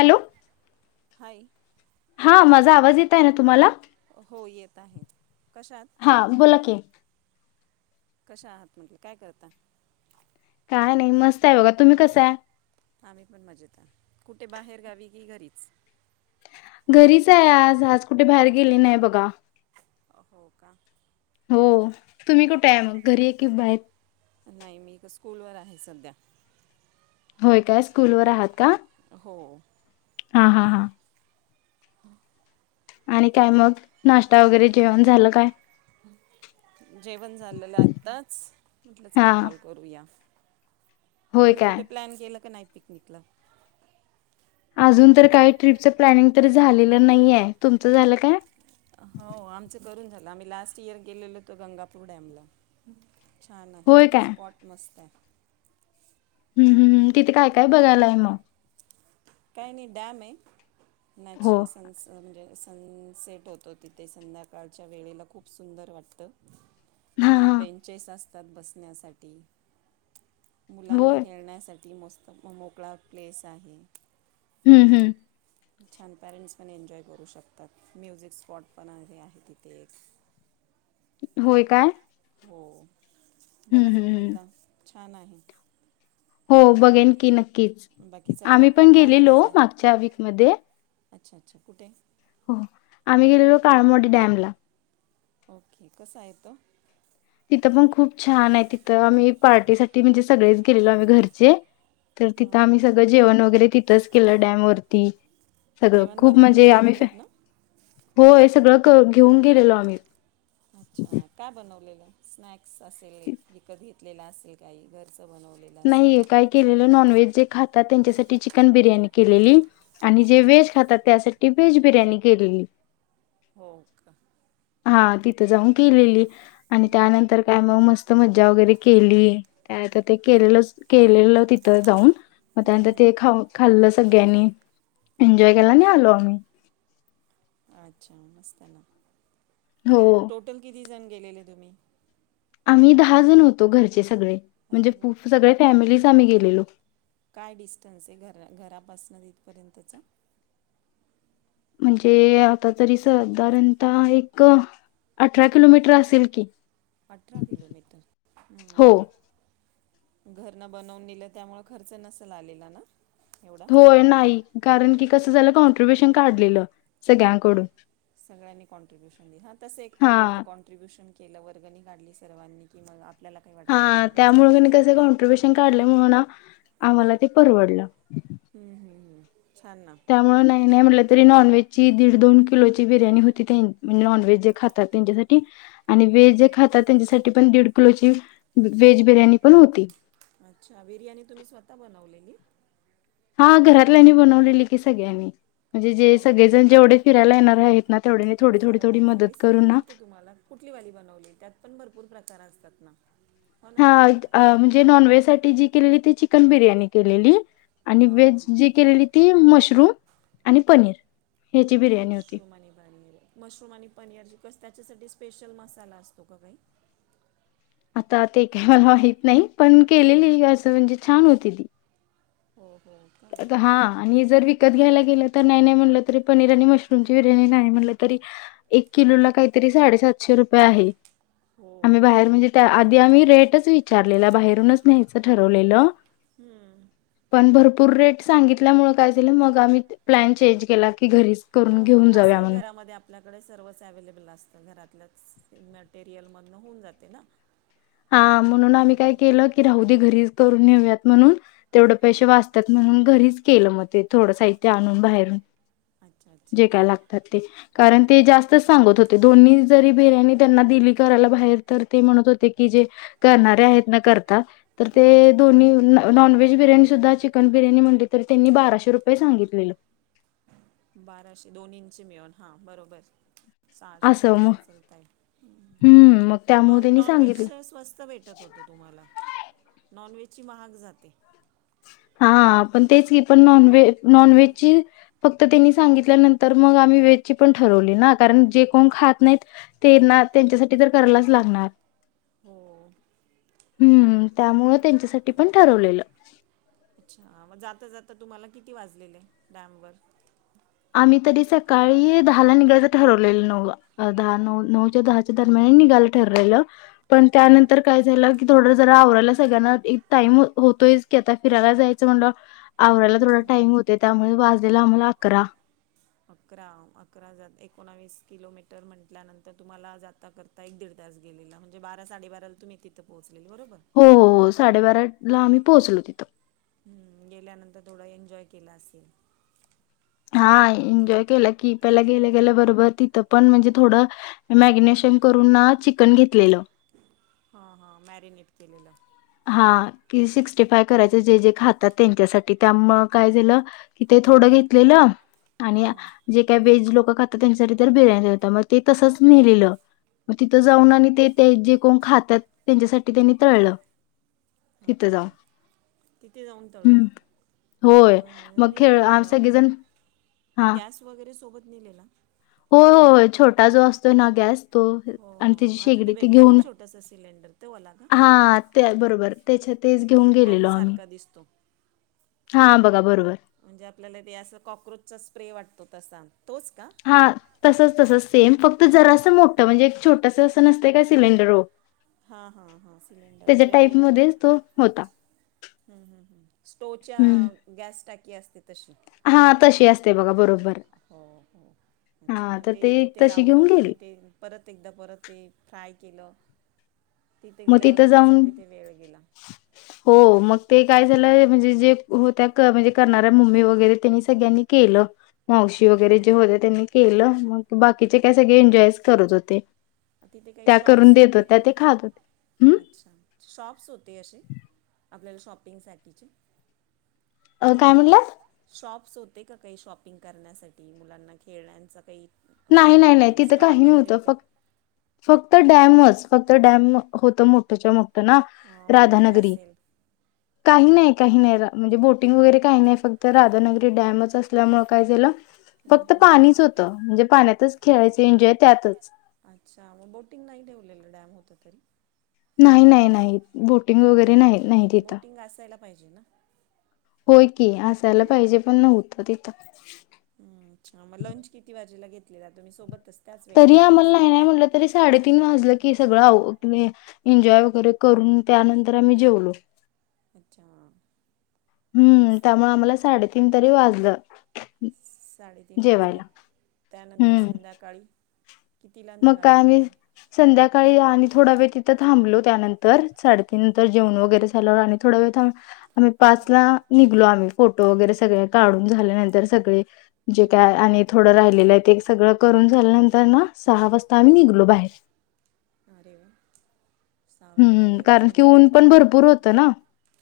Hello hi हा माझा आवाज येत आहे ना तुम्हाला हो येत आहे हा बोला की कशा आहात म्हटल काय करताय काय नाही मस्त आहे बघा तुम्ही कस आहे आम्ही पण मजेत आ कुठे बाहेर गावी की घरीच घरीच आहे आज आज कुठे बाहेर गेली नाही बघा हो का हो तुम्ही कुठे आहे मग घरी की बाहेर नाही मी स्कूलवर आहे सध्या होय काय स्कूलवर आहात का हो हा हा हा [inaudible] आणि काय मग नाष्टा वगैरे जेवण झालं काय जेवण झालेलं आत्ताच म्हटलं हा चला कॉल करूया होय तुम्ही काय कुठे प्लॅन केलं क नाही [inaudible] अजून तर काही ट्रीपच प्लॅनिंग तर झालेलं नाहीय तुमचं झालं काय हो आमचं करून झालं आम्ही लास्ट इयर गेलेलो होतो गंगापूर डॅम ला छान आहे होय काय स्पॉट मस्त आहे हम्म हम्म् तिथे काय काय बघायला आहे मग काही नाय डॅम आहे हो नॅचरल सन्स म्हणजे सनसेट होतो तिथे संध्याकाळच्या वेळेला खूप सुंदर वाटतं. हा आणि हा बेंचेस अस- तात बसण्यासाठी. मुलांना होय खेळण्यासाठी. ति मस्त मोकळा प्लेस आहे. हम्म- हम्म छान पॅरेंट्स पण एन्जॉय करू शकतात म्युझिक स्पॉट पण आहे तिथे एक. होय काय? हो हम्म बघा हम्म जाऊन हम्म. एकदा. छान आहे? हो बघेन की नक्की. नक्कीच बाकी चाललंय आम्ही पण कोकणामध्ये गेलेलो जा मागच्या वीकमध्ये. अच्छा -अच्छा कुठे हो आम्ही गेलेलो काळमोडी डॅमला. ओके कसा आहे तो- तिथे पण खूप छान आहे तिथं आम्ही पार्टीसाठी म्हणजे सगळेच गेलेलो आम्ही घरचे- तर तिथं आम्ही सगळ जेवण वैगेरे. तस किल्ला डॅम वरती. सगळं जेवण खूप बनवून म्हणजे नेलेलं आम्ही फ- घरनं होय सगळं घेऊन गेलेलो आम्ही. अच्छा काय बनवलेलं स्नॅक् असेली कधी ले असेल काही घरच. नाहीये काय केलेलं नॉनव्हेज जे खात- तात त्यांच्यासाठी चिकन बिर्याणी केलेली. आणि जे अच्छा वेज खातात त्यासाठी- वेज बिर्याणी केलेली. हो का? हा तिथं जाऊन केलेली. आणि त्यानंतर काय मग मस्त- मज्जा वगैरे केली त्या आता ते- केलेलं केलेलं तिथं जाऊन- मग त्यानंतर ते खाऊ खाल्लं सगळ्यांनी. एन्जॉय केल आणि आलो आम्ही. अच्छा मस्त आहे ना. हो, टोटल किती जण - - गेलेले तुम्ही? आम्ही दहा जण होतो घरचेच. सगळे म्हणजे अरे वा पूफ सगळे फॅमिली आम्ही गेलेलो. काय डिस्टन्स आहे घरा घरापासून इथपर्यंतचा? म्हणजे आता तरी साधारणतः एक अठरा किलोमीटर असेल की. अठरा किलोमीटर हो, हम्म. घरन बनवून नेल त्यामुळे खर्च नसेल आलेला ना? एवढा होय. नाही. कारण की - - तसं झालं कॉन्ट्रीब्युशन काढलेलं सगळ्यांकडून- - सगळ्यांनी कॉन्ट्रीब्युशन हा तस एक परवडतं हां, कॉन्ट्रब्यूशन - - केलं वर्गणी काढली सर्वांनी कि मग अप हा त्यामुळे कनी कसं कॉन्ट्रीब्युशन काढल - - म्हणून आम्हाला ते परवडलं. हम्म हम्म हम्म. छान ना त्यामुळे नाही नाही म्हनलं - - तरी नॉनव्हेज ची दीड दोन किलो ची बिर्याणी होती त्या म्हणजे नॉनव्हेज जे खातात त्यांच्यासाठी - - आणि हां व्हेज जे हां खातात त्यांच्यासाठी पण दीड - - दीड किलोची व्हेज बिर्याणी पण होती. अच्छा बिर्याणी तुम्ही स्वतः बनवलेली? हा घरातल्यांनी बनवलेली की सगळ्यांनी. म्हणजे जे हो सगळेजण जेवढे फिरायला येणार - - जे आहेत नात - - सर्वांनी रेसिपी माहित हाय तुम्हाला कुठली वाली बनवली. त्यात पण भरपूर प्रकार असतात ना? हो ना हा हा म्हणजे नॉनव्हेज - - साठी जी केलीली ती चिकन बिर्याणी केलेली - - आणि हां व्हेज हां जी केलेली ती तीन मशरूम आणि पनीर - - मशरूम आणि पनीर, मशरूम आणि पनीर ज कस त्याच्यासाठी - - स्पेशल मसाला असतो का काही? आता ते काही माहित नाही पण केलेली असं म्हणजे छान होती ती. हो. हो का हा आणि जर विकत घ्यायला केल तर नाही नाही म्हटलं तरी पनीर आणि मशरूम ची बिर्याणी नाही म्हटलं तरी एक किलोला काहीतरी साडेसातशे रुपये आहे हो आम्ही हो बाहेर म्हणजे त्या आधी आम्ही रेटच विचारलेला बाहेर म्हणूनच नहायचं ठरवलेलं हम्म पूर रेट सांगितल्यामुळं काय झालं मग आम्ही प्लॅन चेंज केला की घरीच हो करून घेऊन जाऊया असेही म्हणून. घरामध्ये आपल्याकडे सर्वच अवेलेबल असत घरातल मटेरियल मधून होऊन जाते ना. हा म्हणून आम्ही काय केलं की राहू दे घरी करून नेऊयात म्हणून तेवढे हां पैसे वाचतात म्हणून घरीच केलं मग ते थोड साहित्य आणून बाहेरून. अच्छा जे काय अच्छा लागतात ते कारण ते जास्त सांगत होते दोन्ही जरी बिर्याणी त्यांना दिली करायला बाहेर तर ते म्हणत होते कि जे करणारे आहेत ना करता तर ते हां दोन्ही नॉनव्हेज बिर्याणी सुद्धा चिकन बिर्याणी म्हणली तरी त्यांनी बाराशे रुपये सांगितलेलं. बाराशे दोन्हींची मिळून हा बरोबर. सहाशे असं मग सहाशेच होतंय हम्म त्यामुळे मग त्यांनी नॉन सांगितलं व्हेज स्वस्त भेटत होत तुम्हाला. नॉनव्हेजची महाग जाते. हा पण तेच की पण नॉनव्हेज नॉनव्हेजची फक्त त्यांनी सांगितल्यानंतर मग आम्ही व्हेजची पण ठरवली ना कारण जे कोण खात नाहीत तेना त्यांच्यासाठी तर करायलाच लागणार. हो हम्म त्यामुळ त्यांच्यासाठी पण ठरवलेलं. अच्छा म जाता जाता तुम्हाला किती वाजलेले डॅम वर. मी तरी सकाळी दहाला निघायचं ठरवलेलं नऊला दहा नऊ नऊच्या दहाच्या दरम्यान निघायला ठरलेलं पण हां त्यानंतर काय झालं की थोडं जरा आवरायला सगळ्यांना एक टाइम होत होतोयच की आता फिरायला जायचं म्हणल्यावर आवरायला थोडा टाईम होते त्यामुळे वाज लेला आम्हाला अकरा. अकरा अकरा एकोणावीस किलोमीटर म्हंटल्यानंतर तुम्हाला जाता करता एक दीड तास गेलेला म्हणजे बारा साडेबाराला तुम्ही तिथे पोच हो ही हो साडेबारा ला आम्ही पोहोचलो तिथं. हम्म गेल्यानंतर थोडा एन्जॉय केला असेल. हा एन्जॉय केलं की पहिल्या गेल्या गेल्या बरोबर तिथं पण म्हणजे थोडं मॅगनेशन करून ना चिकन घेतलेलं हा हा मॅरिनेट केलेलं. हा कि सिक्स्टी फाय करायच जे जे खातात त्यांच्यासाठी त्यामुळ काय झालं की ते थोडं घेतलेलं आणि हां हां जे काय वेज लोक क खातात त्यांसाठी तर बिर्याणी होता मग ते तसंच नेलेलं. मग तिथं जाऊन आणि ते ते जे कोण खातात त्यांच्यासाठी त्यांनी तळलं. हा तिथं ओके जाऊन. तिथे जाऊन तळल हं, होय. मग तुम्ही खेळ आ हे सगळेजण गॅस वगैरे सोबत. नेलेला. हो हो छोटा जो असतोय ना गॅस तो हो आणि हो तिची आता ते शेगडी ती भेटतं ना घेऊन छोटंसं सिलेंडर ते वाला का हा त्या बरोबर. त्याच्यात तेच घेऊन पंप गेलेलो आम्ही सारखा दिसतो हा बघा. बरोबर. म्हणजे आपल्याला ते असं कॉक्रोचचा स्प्रे वाटतो. तसा. तोच का हा तसच तसच सेम फक्त जरा स मोठं म्हणजे एक छोटस. नसते काय सिलेंडर ओ हा हा हा सिलेंडर त्याच्या म्हणजे् टाईपमध्येच तो होता. हम हम हम स्टोवच्या हम्म गॅस टाय. [inaudible] तशे हा तशी असते बघा बरोबर अच्छा हा मग तर ते तिथे तशी लावलं घेऊन गेली. तुम्ही ते परत एकदा परत ते फ्राय कीलो. मग तिथं जाऊन गेला हो मग ते काय झालं म्हणजे जे होत्या क म्हणजे करणारऱ्या मम्मी वगैरे त्यांनी सगळ्यांनी केलं त्या मावशी वगैरे जे होते त्यांनी केलं. मग बाकीचे काय सगळे एन्जॉयच करत होते. तिथे काही त्या करून शॉप्स देत होते होत्या का ते खात होते. अच्छा शॉप्स. ते अशे आपल्याला शॉपिंगसाठीचे अ काय म्हणलंत. शॉप्स होते का काही शॉपिंग करण्यासाठी मुलांना खेळण्याचा काही नाही नाही अ, नाही तिथं स्टॉल वगैरे काहीव्हतं होते फक् फक्त डॅमच. फक्त डॅम होत मोठ्याच्या मोठं. ना अ, बोटिंग राधानगरी असेल काही नाही. काही नाही म्हणजे बोटिंग वगैरे काही नाही फक्त राधानगरी डॅमच असल्यामुळे काय झालं. फक्त पाणीच होतं म्हणजे त्यातच खेळायचे एनजॉय त्यातच. अच्छा मग बोटिंग नाही ठेवलेलं डॅम होत तरी नाही नाही नाही बोटिंग वगैरे नाही नाही तिथ बोटिंग असायला पाहिजे ना होय की असायला पाहिजे पण नव्हत तिथं हम् अच्छा मग लंच किती वाजेला घेतलेला तुम्ही सोबत अस तरी आम्हाला नाही नाही म्हटलं तरी साडेतीन वाजलं की सगळं आवरून एन्जॉय वगैरे करून त्यानंतर आम्ही जेवलो. अच्छा मग हम्म त्यामुळे आम्हाला साडेतीन तरी वाजलं. साडेतीन वाजले जेवायला त्यानंतर हम्म संध्याकाळी कितीला मग काय निघाले आम्ही रिटर्न संध्याकाळी आणि थोडा वेळ तिथ थांबलो त्यानंतर साडेतीनंतर जेवून वगैरे झाल. आणि थोड वेळ थां आमही पाच ला निघलो आम्ही. फोटो वगैरे सगळे काढून झाल्यानंतर सगळे जे काय आणि थोडं राहिलेलं आहे. ते सगळं करून झाल्यानंतर ना सहा वाजता आम्ही निघलो बाहेर. अरे वा सहा वाजेला हम्म कारण निघालात की घरी ऊन पण येता भरपूर करता पण. होतं ना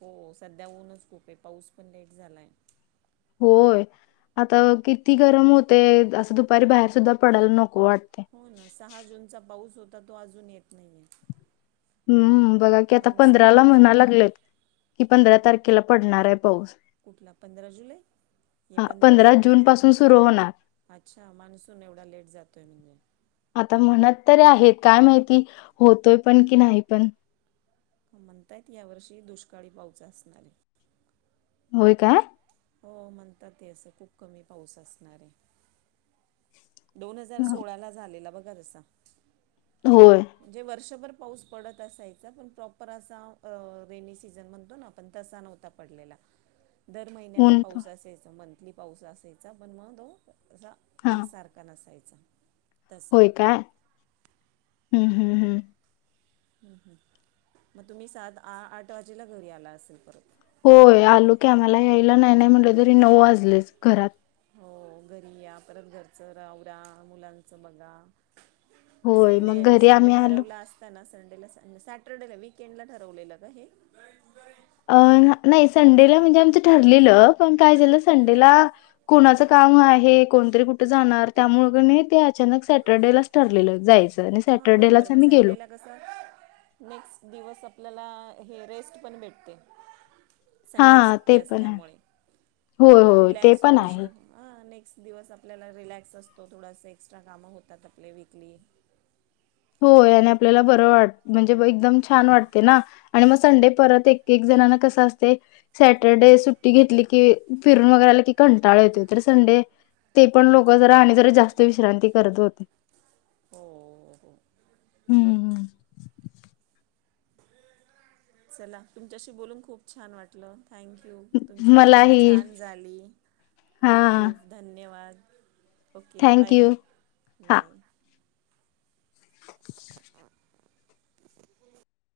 हो सध्या ऊनच खूप आहे पाऊस पण लेट झालाय. होय आता किती गरम होते. असं दुपारी बाहेर सुद्धा पडायला नको वाटते हो ना सहा जूनचा पाऊस हो अजून येत नाहिये हम्म बघा की आता पंधराला म्हणा झाला लागलेत कि पंधरा तारखेला पडणार आहे. पाऊस कुठला पंधरा जुलै ये हा पंधरा जून पासून सुरू होणार अच्छा मान्सून एवढा लेट जातोय म्ह आता म्हणत तरी आहेत काय माहिती होतोय पण की नाही पण म्हणतायत यावर्षी दुष्काळी पाऊसच असणारे. होय काय हो म्हणतात ते असं खूप कमी पाऊस असणार आहे. दोन हजार सोळा ला झालेला बघ गरस होय जे वर्षभर पाऊस पडत असायचा पण प्रॉपर असा अ रेनी सीझन म्हणतो ना आपण तसा नव्हता पडलेला. दर महिन्याला ऊन पण- पाऊस असयच म्हण कली पाऊस असायचा पण मग दो जा हा एकसारखा नसाय [inaudible] होय काय? हम्म हम्म हम्म! मग तुम्ही सात आ आठ वाजेला घरी आला असेल, पर होय आलो, की आम्हाला यायला नाही नाही म्हटलं तरी नऊ वाजलेच घरात. हो घरी या परत घरचं आवरा मुलांचं बघा. होय संडे मग घरी संडे आम्ही आलो ठरवला असताना संडेला सॅट सॅटरडे वीकेंड ला ठरवलेलं का हे? अ नाही संडेला म्हणजे आमचं ठरलेलं पण काय झालं? संडेला कोणाचं काम आहे. कोणतरी कुठं जाणार त्यामुळंच, क नई ते अचानक सॅटर्डेलाच ठरलेलं जायचं. आणि हां बरोबर सॅटर्डेलाच मग आम्ही गेलो संडे ला कस नेक्स्ट दिवस आपल्याला हे रेस्ट पण भेटते. हा संडे सुट्टी ते पण आहे असल्यामुळे होय मुळे होय ते रिलॅक्स पण होऊ आहे शकतो. हां दिवस आपल्याला रिलॅक्स असते. थोडासा एक्स्ट्रा काम होतात, आपले वीकली. होय! आणि आपल्याला बरं वाट [unintelligible] हो छान! हो वाटते ना आणि मग संडे परत एक एक जणांना कसं असतंय सॅटरडे सुट्टी घेतली, की फिरून वगैर आला की कंटाळ येतोय. तर संडे ते पण लोक जरा आणि जरा जास्त विश्रांती करत होते. हो. हो हम्म हम्म! चला तुमच्याशी बोलून खूप छान वाटलं. थँक्यू तुमची पिकनिक मलाही छान झाली, हा खूप खूप धन्यवाद. सके! Thank bye. यू हा